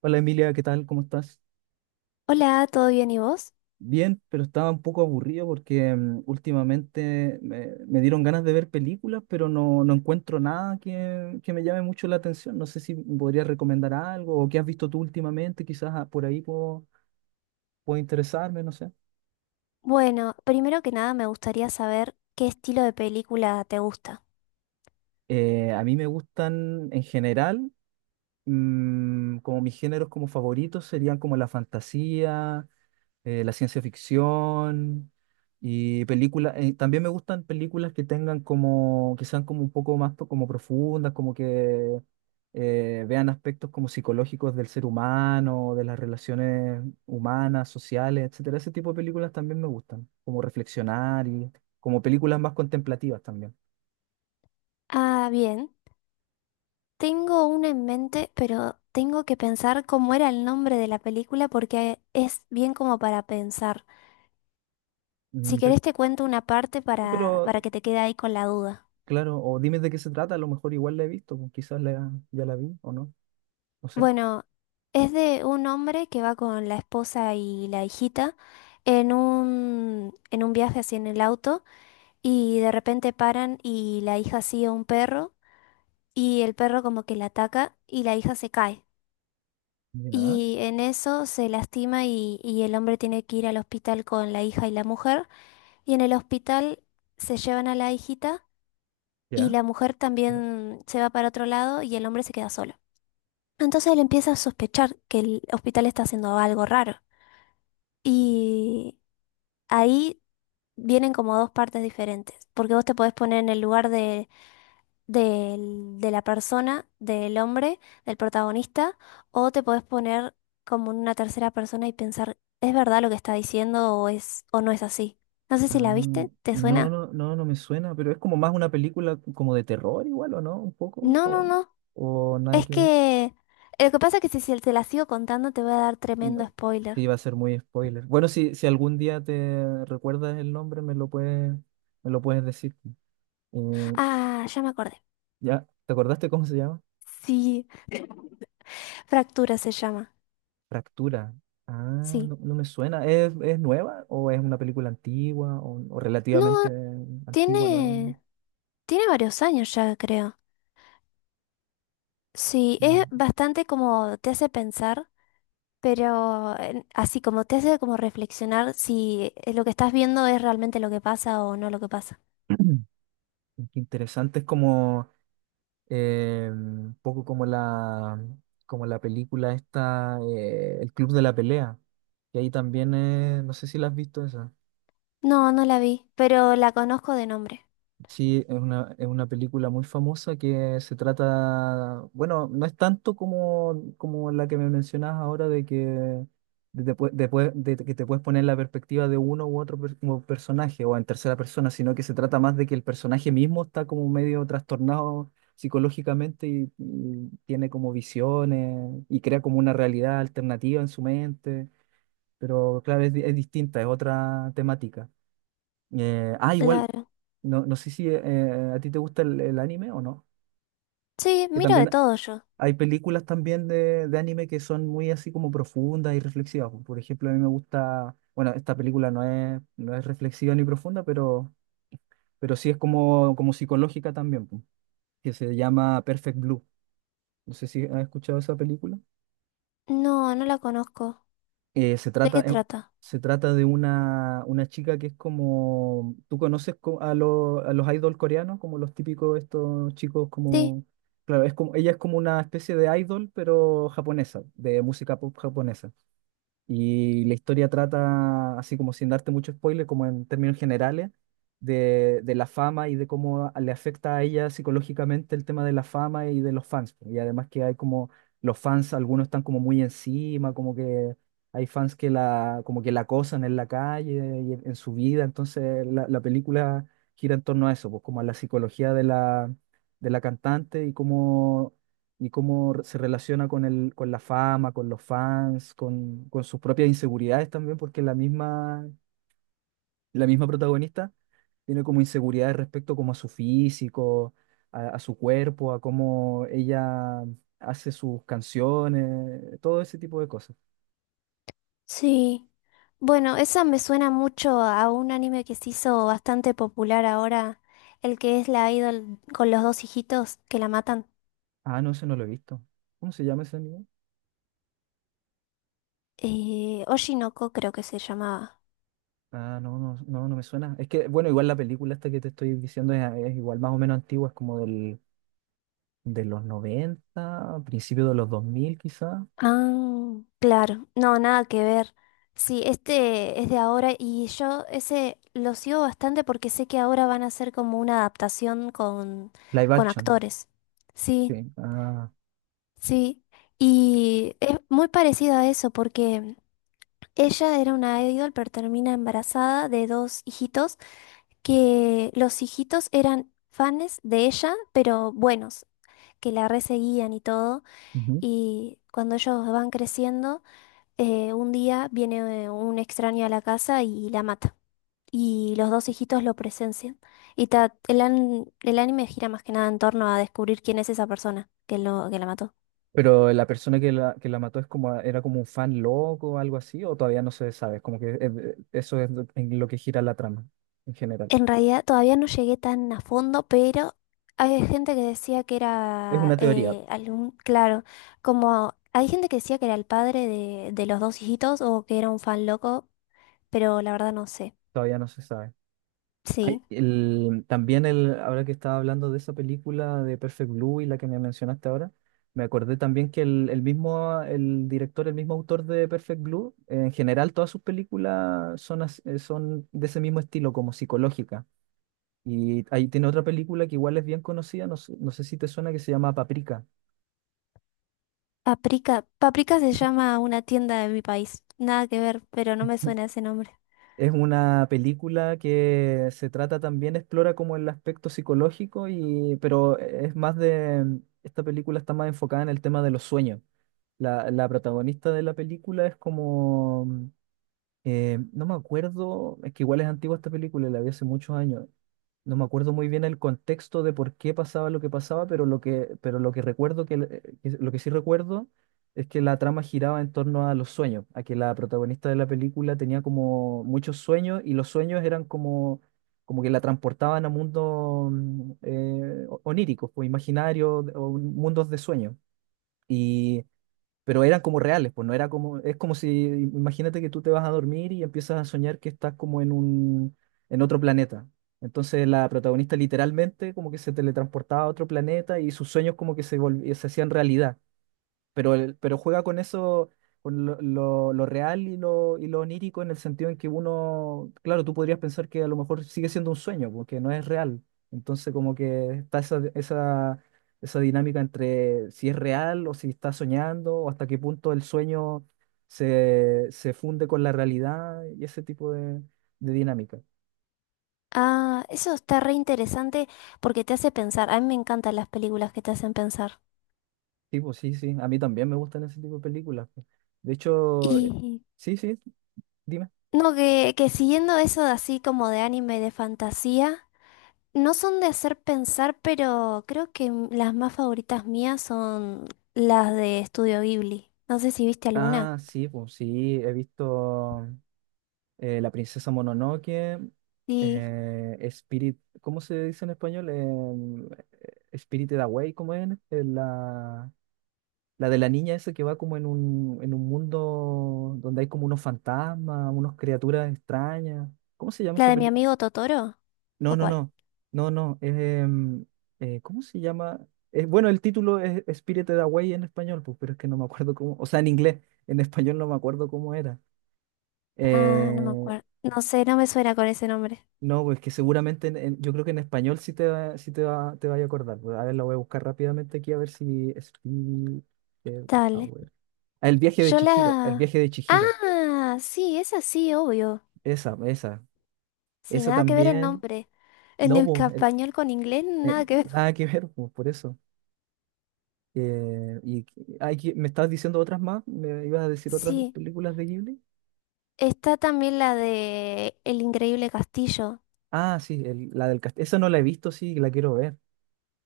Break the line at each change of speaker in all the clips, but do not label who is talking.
Hola Emilia, ¿qué tal? ¿Cómo estás?
Hola, ¿todo bien y vos?
Bien, pero estaba un poco aburrido porque últimamente me dieron ganas de ver películas, pero no encuentro nada que me llame mucho la atención. No sé si me podrías recomendar algo o qué has visto tú últimamente, quizás por ahí puedo interesarme, no sé.
Bueno, primero que nada me gustaría saber qué estilo de película te gusta.
A mí me gustan en general. Como mis géneros como favoritos serían como la fantasía, la ciencia ficción y películas. También me gustan películas que tengan como, que sean como un poco más pro- como profundas, como que vean aspectos como psicológicos del ser humano, de las relaciones humanas, sociales, etcétera. Ese tipo de películas también me gustan, como reflexionar y como películas más contemplativas también.
Ah, bien. Tengo una en mente, pero tengo que pensar cómo era el nombre de la película porque es bien como para pensar. Si
Mm,
querés
sí.
te cuento una parte
Sí,
para,
pero
para que te quede ahí con la duda.
claro, o dime de qué se trata, a lo mejor igual la he visto, pues, quizás ya la vi o no, no sé.
Bueno, es de un hombre que va con la esposa y la hijita en un viaje así en el auto y de repente paran y la hija sigue a un perro y el perro como que la ataca y la hija se cae.
Ya,
Y en eso se lastima y el hombre tiene que ir al hospital con la hija y la mujer y en el hospital se llevan a la hijita y
ya.
la mujer
pero-
también se va para otro lado y el hombre se queda solo. Entonces él empieza a sospechar que el hospital está haciendo algo raro. Y ahí vienen como dos partes diferentes, porque vos te podés poner en el lugar de, de la persona, del hombre, del protagonista, o te podés poner como en una tercera persona y pensar, ¿es verdad lo que está diciendo o es o no es así? No sé si la
ah,
viste, ¿te
no,
suena?
no, no, no me suena, pero es como más una película como de terror igual, ¿o no? Un poco,
No, no, no.
o nada
Es
que ver.
que lo que pasa es que si te la sigo contando te voy a dar tremendo
No.
spoiler.
Sí, va a ser muy spoiler. Bueno, si algún día te recuerdas el nombre, me lo puedes decir. Eh,
Ah, ya me acordé.
ya, ¿te acordaste cómo se llama?
Sí. Fractura se llama,
Fractura. Ah,
sí.
no, no me suena. ¿Es nueva o es una película antigua o
No,
relativamente antigua, nueva?
tiene, tiene varios años ya, creo. Sí,
Mm.
es bastante como te hace pensar, pero así como te hace como reflexionar si lo que estás viendo es realmente lo que pasa o no lo que pasa.
Qué interesante. Es como un poco como la película esta, El Club de la Pelea. Y ahí también, no sé si la has visto esa.
No, no la vi, pero la conozco de nombre.
Sí, es una película muy famosa que se trata, bueno, no es tanto como, como la que me mencionas ahora de que de que te puedes poner en la perspectiva de uno u otro como personaje o en tercera persona, sino que se trata más de que el personaje mismo está como medio trastornado psicológicamente y tiene como visiones y crea como una realidad alternativa en su mente, pero claro, es, es distinta, es otra temática. Igual,
Claro.
no sé si a ti te gusta el anime o no.
Sí,
Que
miro de
también
todo yo.
hay películas también de anime que son muy así como profundas y reflexivas. Por ejemplo, a mí me gusta, bueno, esta película no es reflexiva ni profunda, pero sí es como, como psicológica también, que se llama Perfect Blue. No sé si has escuchado esa película.
No, no la conozco.
Eh, se
¿De
trata,
qué
eh,
trata?
se trata de una chica que es como, ¿tú conoces a los idol coreanos? Como los típicos estos chicos
Sí.
como, claro, es como, ella es como una especie de idol, pero japonesa, de música pop japonesa. Y la historia trata, así como sin darte mucho spoiler, como en términos generales, de la fama y de cómo le afecta a ella psicológicamente el tema de la fama y de los fans, pues. Y además que hay como los fans, algunos están como muy encima, como que hay fans que la, como que la acosan en la calle y en su vida. Entonces la película gira en torno a eso, pues como a la psicología de la cantante y cómo se relaciona con el, con la fama, con los fans, con sus propias inseguridades también, porque la misma protagonista tiene como inseguridades respecto como a su físico, a su cuerpo, a cómo ella hace sus canciones, todo ese tipo de cosas.
Sí. Bueno, esa me suena mucho a un anime que se hizo bastante popular ahora, el que es la idol con los dos hijitos que la matan.
Ah, no, ese no lo he visto. ¿Cómo se llama ese anime?
Oshinoko creo que se llamaba.
Ah, no, no, no, no me suena. Es que, bueno, igual la película esta que te estoy diciendo es igual más o menos antigua, es como de los 90 principio de los 2000 quizás.
Ah, claro. No, nada que ver. Sí, este es de ahora y yo ese lo sigo bastante porque sé que ahora van a hacer como una adaptación
Live
con
action,
actores. Sí,
sí. Ah,
sí. Y es muy parecido a eso porque... Ella era una idol, pero termina embarazada de dos hijitos, que los hijitos eran fans de ella, pero buenos, que la reseguían y todo.
ujú.
Y cuando ellos van creciendo, un día viene un extraño a la casa y la mata. Y los dos hijitos lo presencian. Y el anime gira más que nada en torno a descubrir quién es esa persona que, lo, que la mató.
Pero la persona que la mató es como, era como un fan loco o algo así, o todavía no se sabe, es como que eso es en lo que gira la trama en general.
En realidad todavía no llegué tan a fondo, pero hay gente que decía que
Es
era
una teoría,
algún, claro, como hay gente que decía que era el padre de los dos hijitos o que era un fan loco, pero la verdad no sé.
todavía no se sabe. Ay,
Sí.
también ahora que estaba hablando de esa película de Perfect Blue y la que me mencionaste ahora, me acordé también que el mismo, el director, el mismo autor de Perfect Blue, en general todas sus películas son, son de ese mismo estilo, como psicológica. Y ahí tiene otra película que igual es bien conocida, no sé si te suena, que se llama Paprika.
Paprika. Paprika se llama una tienda de mi país. Nada que ver, pero no me suena ese nombre.
Es una película que se trata también, explora como el aspecto psicológico, y, pero es más de, esta película está más enfocada en el tema de los sueños. La protagonista de la película es como. No me acuerdo, es que igual es antigua esta película, la vi hace muchos años. No me acuerdo muy bien el contexto de por qué pasaba lo que pasaba, pero lo que recuerdo que, lo que sí recuerdo es que la trama giraba en torno a los sueños, a que la protagonista de la película tenía como muchos sueños y los sueños eran como, como que la transportaban a mundos oníricos, o imaginarios, o mundos de sueños pero eran como reales, pues no era como, es como si, imagínate que tú te vas a dormir y empiezas a soñar que estás como en un, en otro planeta. Entonces la protagonista literalmente como que se teletransportaba a otro planeta y sus sueños como que se hacían realidad pero, pero juega con eso, con lo, lo real y lo onírico en el sentido en que uno, claro, tú podrías pensar que a lo mejor sigue siendo un sueño, porque no es real. Entonces como que está esa dinámica entre si es real o si está soñando, o hasta qué punto el sueño se funde con la realidad y ese tipo de dinámica.
Ah, eso está re interesante porque te hace pensar. A mí me encantan las películas que te hacen pensar.
Sí, pues sí, sí, a mí también me gustan ese tipo de películas, pues. De hecho, eh,
Y
sí, sí, dime.
no, que siguiendo eso de así como de anime, de fantasía. No son de hacer pensar, pero creo que las más favoritas mías son las de Estudio Ghibli. No sé si viste alguna.
Ah, sí, pues sí, he visto La princesa Mononoke,
Sí.
Spirit, ¿cómo se dice en español? Spirited Away, ¿cómo es? La de la niña esa que va como en un mundo donde hay como unos fantasmas, unas criaturas extrañas. ¿Cómo se llama
¿La
esa
de mi
película?
amigo Totoro?
No,
¿O
no,
cuál?
no, no, no, ¿cómo se llama? Bueno, el título es Spirited Away en español, pues, pero es que no me acuerdo cómo, o sea, en inglés, en español no me acuerdo cómo era.
Ah, no me
Eh,
acuerdo. No sé, no me suena con ese nombre.
no, pues que seguramente yo creo que en español te vaya a acordar, pues. A ver, la voy a buscar rápidamente aquí a ver si... Speed
Dale.
Hour. Ah, El viaje de
Yo
Chihiro, el
la...
viaje de Chihiro.
Ah, sí, es así, obvio.
Esa, esa.
Sí,
Esa
nada que ver el
también.
nombre. En
No,
el
pues,
español con inglés, nada que ver.
nada que ver, pues, por eso. Eh, y me estabas diciendo otras más, me ibas a decir otras
Sí,
películas de Ghibli.
está también la de El Increíble Castillo.
Ah, sí, la del castillo. Esa no la he visto, sí, la quiero ver.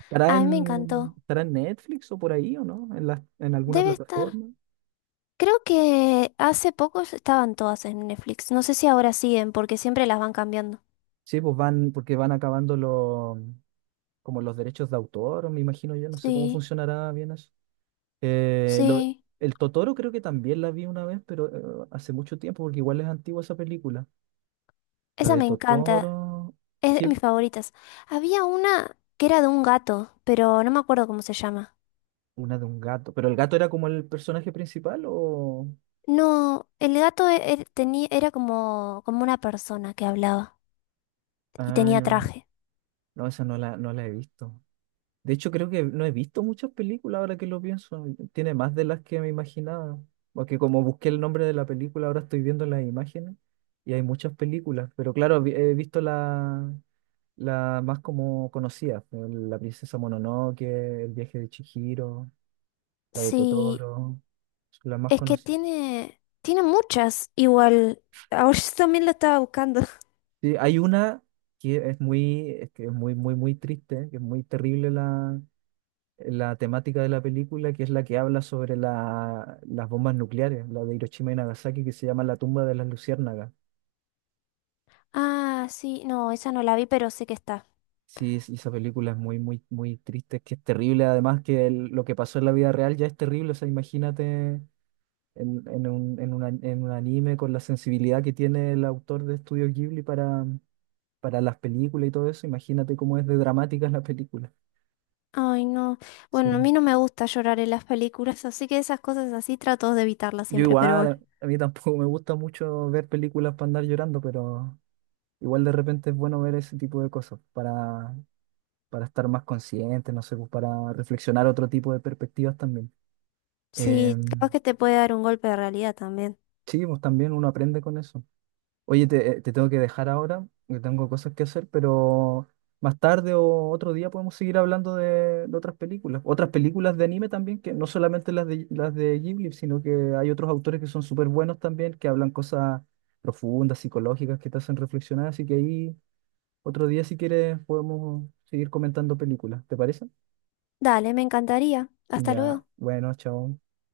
¿Estará
A mí me
en,
encantó.
estará en Netflix o por ahí o no? ¿En alguna
Debe estar.
plataforma?
Creo que hace poco estaban todas en Netflix. No sé si ahora siguen, porque siempre las van cambiando.
Sí, pues van, porque van acabando los, como los derechos de autor, me imagino yo, no sé cómo
Sí,
funcionará bien eso. Eh, lo-
sí.
el Totoro creo que también la vi una vez, pero hace mucho tiempo, porque igual es antigua esa película. La
Esa
de
me encanta.
Totoro,
Es de
sí,
mis favoritas. Había una que era de un gato, pero no me acuerdo cómo se llama.
una de un gato. ¿Pero el gato era como el personaje principal o...?
No, el gato e- er- tenía, era como, como una persona que hablaba y
Ah,
tenía
no,
traje.
no, esa no la he visto. De hecho, creo que no he visto muchas películas ahora que lo pienso. Tiene más de las que me imaginaba. Porque como busqué el nombre de la película, ahora estoy viendo las imágenes y hay muchas películas. Pero claro, he visto la, la más como conocida, La princesa Mononoke, El viaje de Chihiro, la de
Sí,
Totoro, son las más
es que
conocidas.
tiene, tiene muchas. Igual, ahora yo también la estaba buscando.
Sí, hay una que es muy, es que es muy, muy, muy triste, que es muy terrible la temática de la película, que es la que habla sobre las bombas nucleares, la de Hiroshima y Nagasaki, que se llama La tumba de las luciérnagas.
Ah, sí, no, esa no la vi, pero sé que está.
Sí, esa película es muy, muy, muy triste, es que es terrible, además que lo que pasó en la vida real ya es terrible, o sea, imagínate en, en un anime con la sensibilidad que tiene el autor de Estudio Ghibli para las películas y todo eso, imagínate cómo es de dramática la película.
Ay, no.
Sí.
Bueno, a mí no me gusta llorar en las películas, así que esas cosas así trato de evitarlas
Yo
siempre, pero
igual,
bueno.
a mí tampoco me gusta mucho ver películas para andar llorando, pero igual de repente es bueno ver ese tipo de cosas para estar más consciente, no sé, pues, para reflexionar otro tipo de perspectivas también. Eh,
Sí, capaz que te puede dar un golpe de realidad también.
sí, pues también uno aprende con eso. Oye, te tengo que dejar ahora, que tengo cosas que hacer, pero más tarde o otro día podemos seguir hablando de otras películas. Otras películas de anime también, que no solamente las de Ghibli, sino que hay otros autores que son súper buenos también, que hablan cosas profundas, psicológicas, que te hacen reflexionar, así que ahí... Otro día, si quieres, podemos seguir comentando películas. ¿Te parece?
Dale, me encantaría. Hasta
Ya,
luego.
bueno, chao.